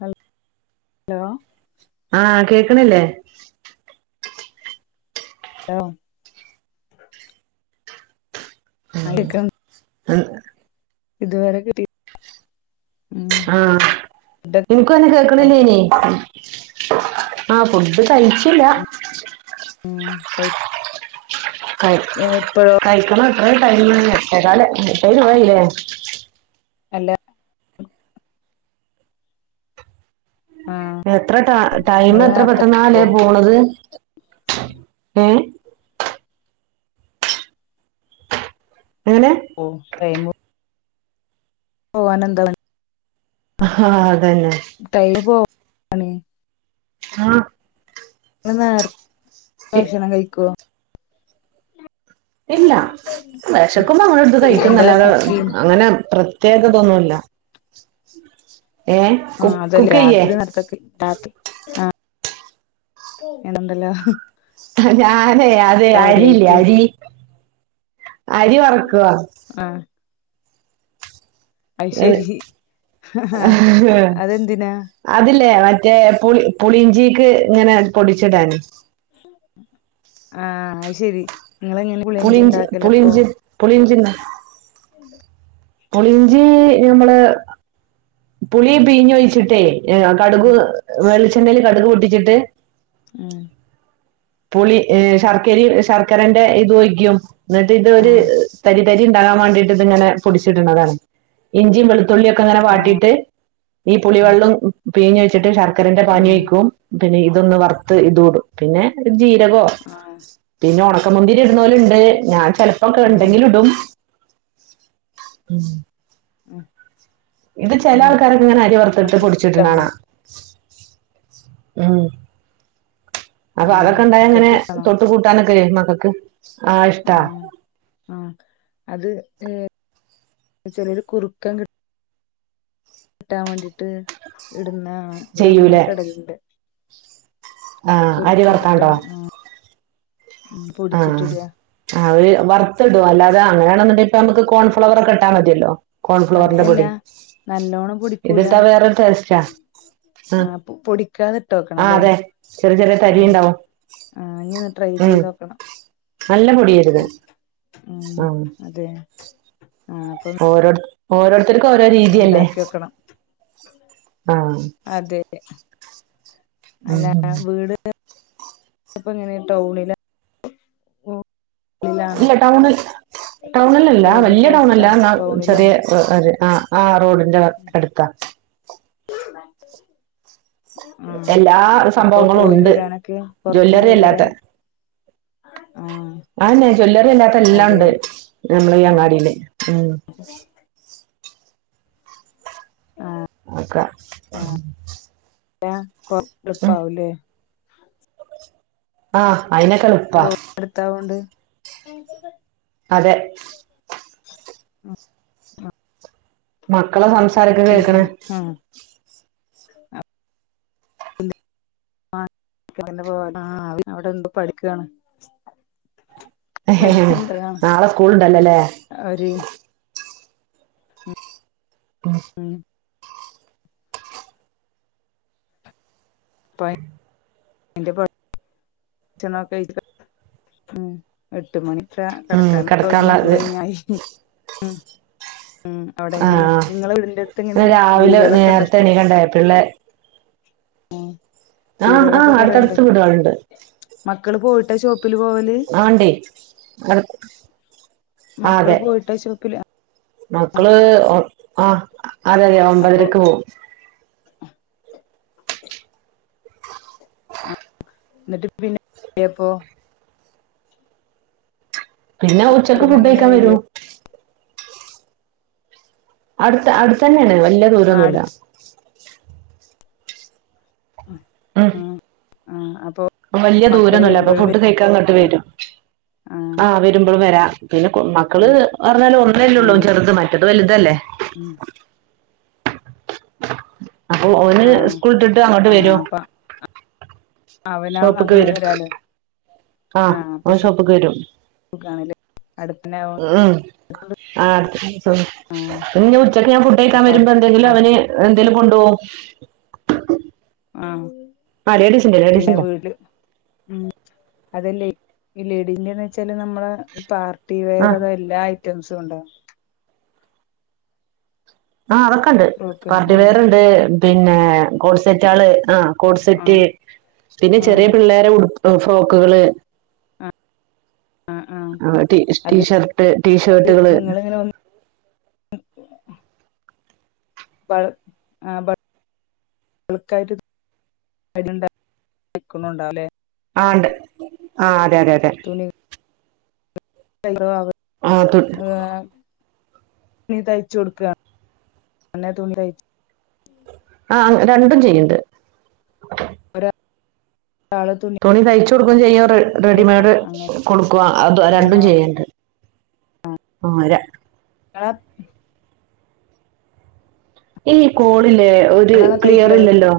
Hello hello ആഹ കേക്കിണില്ലേ? [unintelligible] ആയിക്കം ഉം ഇതുവരെ കിട്ടി ഉം ഫുഡ് ഇനക്കുക്ക്ന്നെ കേൾക്കണില്ലേനി ആ പ് അത് കഴിച്ചില്ല ഉം കഴിച്ച് [inaudible] ക ഇപ്പഴോ കഴിക്കണ എത്ര ടൈമ് എട്ടേക്കാല എട്ട് ഇരുപത് ആയില്ലേ അല്ല ആഹ് എത്ര ടൈം ഇങ്ങള് എത്ര നേർത്തെ പെട്ടെന്നാ അല്ലേ പോവോ പോണത് ഏ എങ്ങനെ ഓ ടൈമ് ഓ ആയിന് എന്താവന് ആ അ ടൈമ് പോവാണ് ആ നിങ്ങള് നേരത്തെ ഭക്ഷണം കഴിക്കുവൊ ഇല്ല വിശക്കുമ്പോ അങ്ങട് എടുത്ത് കഴിക്കും എന്താ അല്ലാതെ കുക്കിങ് അങ്ങനെ പ്ര തേകതൊന്നുമല്ല ഏ കു ആഹ് അതല്ലേ കുക്കയ്യാ രാത്രി നേർത്തൊക്കെ നണ്ടല്ലോ ഞാനേ അതെ അരിയില്ലേ അരി അരി വറക്കുവോ ആഹ് അത് ശരി അതെന്തിനാ അതില്ലേ മറ്റേ പുളി പുളിഞ്ചിക്ക് ഇങ്ങനെ പൊടിച്ചിടാന് ആ ശരി ഇങ്ങളെങ്ങനെ പുളിയിഞ്ചി പുളിഞ്ച് ഇണ്ടാക്കലപ്പൊ പുളിഞ്ചി പുളിഞ്ചിന പുളിഞ്ചി ഞമ്മള് പുളി പിഴിഞ്ഞൊഴിച്ചിട്ടേ ഏ കടുക് ഉം വെളിച്ചെണ്ണല് കടുക് പൊട്ടിച്ചിട്ട് ഉം പുളി ശർക്കര ശർക്കരന്റെ ഇത് ഒഴിക്കും എന്നിട്ട് ഇതൊരു ആഹ് തരി തരി ഉണ്ടാൻ വേണ്ടിട്ട് ഇത് ഇങ്ങനെ പൊടിച്ചിടുന്നതാണ് ഇഞ്ചി വെളു തുള്ളിയൊക്കെങ്ങനെ വാട്ടീട്ട് ഈ പുളി വെള്ളം പിഴിഞ്ഞ് വെച്ചിട്ട് ശർക്കരന്റെ പാനി ആഹ് ഒഴിക്കും പിന്നെ ഇതൊന്ന് വറുത്ത് ഇതു ഇടും പിന്നെ ജീരകോ ആഹ് പിന്നെ ഉണ ഉണക്കമുന്തിരി ഇടുന്നവരുണ്ട് ഞാൻ ചിലപ്പോക്കെ ആഹ് ഇണ്ടെങ്കില് ഇടും ഉം ഉം ഇത് ചില ആൾക്കാരൊക്കെ ഇങ്ങനെ അരി വറുത്തിട്ട് മക്കക്ക് പൊടിച്ചിട്ടിട ഇഷ്ടാണോ കണാ ഉം അപ്പൊ ആഹ് അതൊക്കെ ഉണ്ടായ അങ്ങനെ മക്കക്ക് ഇഷ്ടാണോ തൊട്ട് കൂട്ടാനൊക്കെല്ലേ മക്കൾക്ക് ആ ആ അത് ഏ ചെറിയരു കുറുക്കൻ കിട്ട കിട്ടാൻ വേണ്ടിട്ട് ഇടുന്ന ഇവിടെ അമ്മക്കെടലുണ്ട് ആ അരി വർക്കാണ്ടോ കിട്ടാൻ ആ പൊടിച്ചിട്ട് ഇടുക അവര് വറുത്തിടും അല്ലാതെ അങ്ങനെയാണെന്നിണ്ടല് അപ്പം നമുക്ക് കോൺഫ്ലവർക്കെ ഇട്ടാ മതില്ലോ കോൺഫ്ലോറിന്റെ അങ്ങനെയല്ല പൊടി നല്ലോണം പൊടിക്കൂല ഇതിട്ടാ വേറൊരു ടേസ്റ്റാ ആ ആഹ് പൊ പൊടിക്കാതെ ഇട്ട് നോക്കണം ആ അല്ലേ അതെ ചെറിയ ചെറിയ തരി ആഹ് ഇണ്ടാവും ആഹ് ഇനി ഒന്ന് ട്രൈ ഉം ചെയ്ത് നോക്കണം നല്ല പൊടിരുത് ഉം അതെ ആഹ് ഓരോ ഓരോരുത്തർക്കും ഓരോ രീതിയല്ലേ ഉണ്ടാക്കി നോക്കണം ആ അതെ അല്ല വീട് ഇപ്പം എങ്ങനെ ടൗണിലാ ഉള്ളിലാണോ ഇല്ല ടൗണിൽ ടൗണിലല്ല റോഡിലൊക്കെ വല്യ ടൗണല്ല അടുത്താണോ എന്ന ചെറിയ ടൗണിലാണോ ഒരു ആ ആഹ റോഡിന്റെ അടുക്കാ ആഹ് എല്ലാ അപ്പൊ സംഭവങ്ങളും പോയി ഉണ്ട് വരാനൊക്കെ പൊറത്ത് ജ്വല്ലറി പോയി അല്ലാത്ത. വരാന് ആഹ് ആന്നെ ജ്വല്ലറി അല്ലാത്ത അതെ എല്ലണ്ട് നമ്മള ഈ അങ്ങാടില്ലേ ഉം. ഒക്കെ പ ഉം പാവല്ലെ. ആഹ് അയിനൊക്കെളുപ്പാ റോഡ് അടുത്താവോണ്ട് അതെ മക്കളെ സംസാരിക്ക പിന്നെ കേൾക്കണ് ആഹ് ആ അവിടെണ്ട് പഠിക്കണ് നാളെ സ്കൂള ണ്ടല്ലോല്ലേ അവര് ഉം ന്റെ ഛണോക്കഴ ഉം എട്ട് മണി അക്ഷ ഉം കിടക്കാൻ ഇപ്പ ഒരു കിടക്കാനുള്ള മണിക്കൂർ ഇത് കഴിഞ്ഞായി ഉം. ഉം അവിടെ എങ്ങനെ ആഹ് നിങ്ങള വീടിറെ അടുത്ത് എങ്ങനെ രാവിലെ വീടുകളൊക്കെണ്ട നേരത്തെ ഇഷ്ട എണീക്കണ്ടേ പിള്ളേ ഉം ആഹ് ആഹ് അടുത്തടുത്ത് വീടെളുണ്ട്. മക്കൾ പോയിട്ട ആണ്ടേ അ മക്കൾ പോയിട്ടാച്ചോക്കില്ല മക്കള് ആ അതെതെ അപ്പൊ ഒമ്പതരക്ക് പോകും ആ എന്നിട്ട് പിന്നെപ്പൊ പിന്നെ ഉച്ചക്ക് പിന്നെ ഫുഡ് എങ്ങനെ കയിക്കാൻ വര വരും അടുത്ത അടുത്തന്നെണ് വല്യ ആ ദൂരൊന്നുല്ല അടുത്ത് ആ ആ അപ്പൊ വലിയ മക്കള് ദൂരൊന്നുല്ല അപ്പൊ വരുമ്പോഴും ഫുഡ് വരും കഴിക്കാങ്ങോട്ട് വരും ആ ആ് വരുമ്പളും വരാ പിന്നെ ആ മക്കള് പറഞ്ഞാല് ഒന്നല്ലേ ഉള്ളൂ ചെറുത് മറ്റത് വലുതല്ലേ. ഉം അപ്പൊ ഓന് ആ സ്കൂളട്ട ഇട്ട് അങ്ങോട്ട് ആ വരും അപ്പൊ അവന അങ്ങോട് വരല് ആഹ് ഓൻ ഷോപ്ക്ക് വരും അടുത്തി ഉം ആ ഉച്ചക്ക് ഞാൻ ഫുഡ് കഴിക്കാൻ അപ്പ അടു വരുമ്പോ എന്തെങ്കിലും അവന് എന്തേലും കൊണ്ടുപോകും ആഹ് ആഹ ലേഡീസിന്റെ ലേഡീസിന്റ ഉം അതല്ലേ ഈ ലഡിന്റെന്ന് വെച്ചാല് നമ്മള ഇപ്പ ആ വെയർ അതോ എല്ലാ ഐറ്റംസും ഉണ്ട ആ അതൊക്കെ ഉണ്ട് ഫ്രോക്ക് പാർട്ടി ആ വെയർ ഉണ്ട് പിന്നെ കോൾസെറ്റ ആള് ആഹ്. ആ കോട്സെറ്റ് പിന്നെ ആ ചെറിയ പിള്ളേരെ ഉടു ഫ്രോക്കുകള്. ആ അത് ട്ടിഷർട്ട ് ടീഷർട്ടുകള് നിങ്ങളിങ്ങനെ ഒന്ന് ആഹ് ബൾക്കായിട്ട്ുന്നുണ്ടേ ആ അതെതെതെ ആഏ [inaudible] തുണി തയ്ച്ചു കൊടുക്ക എന്നെ തുണി തയ്ച്ച ആ രണ്ടും ചെയ്യണ്ട്. ഒരാള് തുന്നി തുണി തയ്ച്ച കൊടുക്കും ചെയ്യ റെഡിമെയഡ് കൊടുക്കുക അത് രണ്ടും അങ്ങനെയാണോ ചെയ്യണ്ട്. ആരാ ഈ കോളില്ലേ ഒരു നിങ്ങളാണോ ക്ലിയർ തയ്ക്കല് ഇല്ലല്ലോ.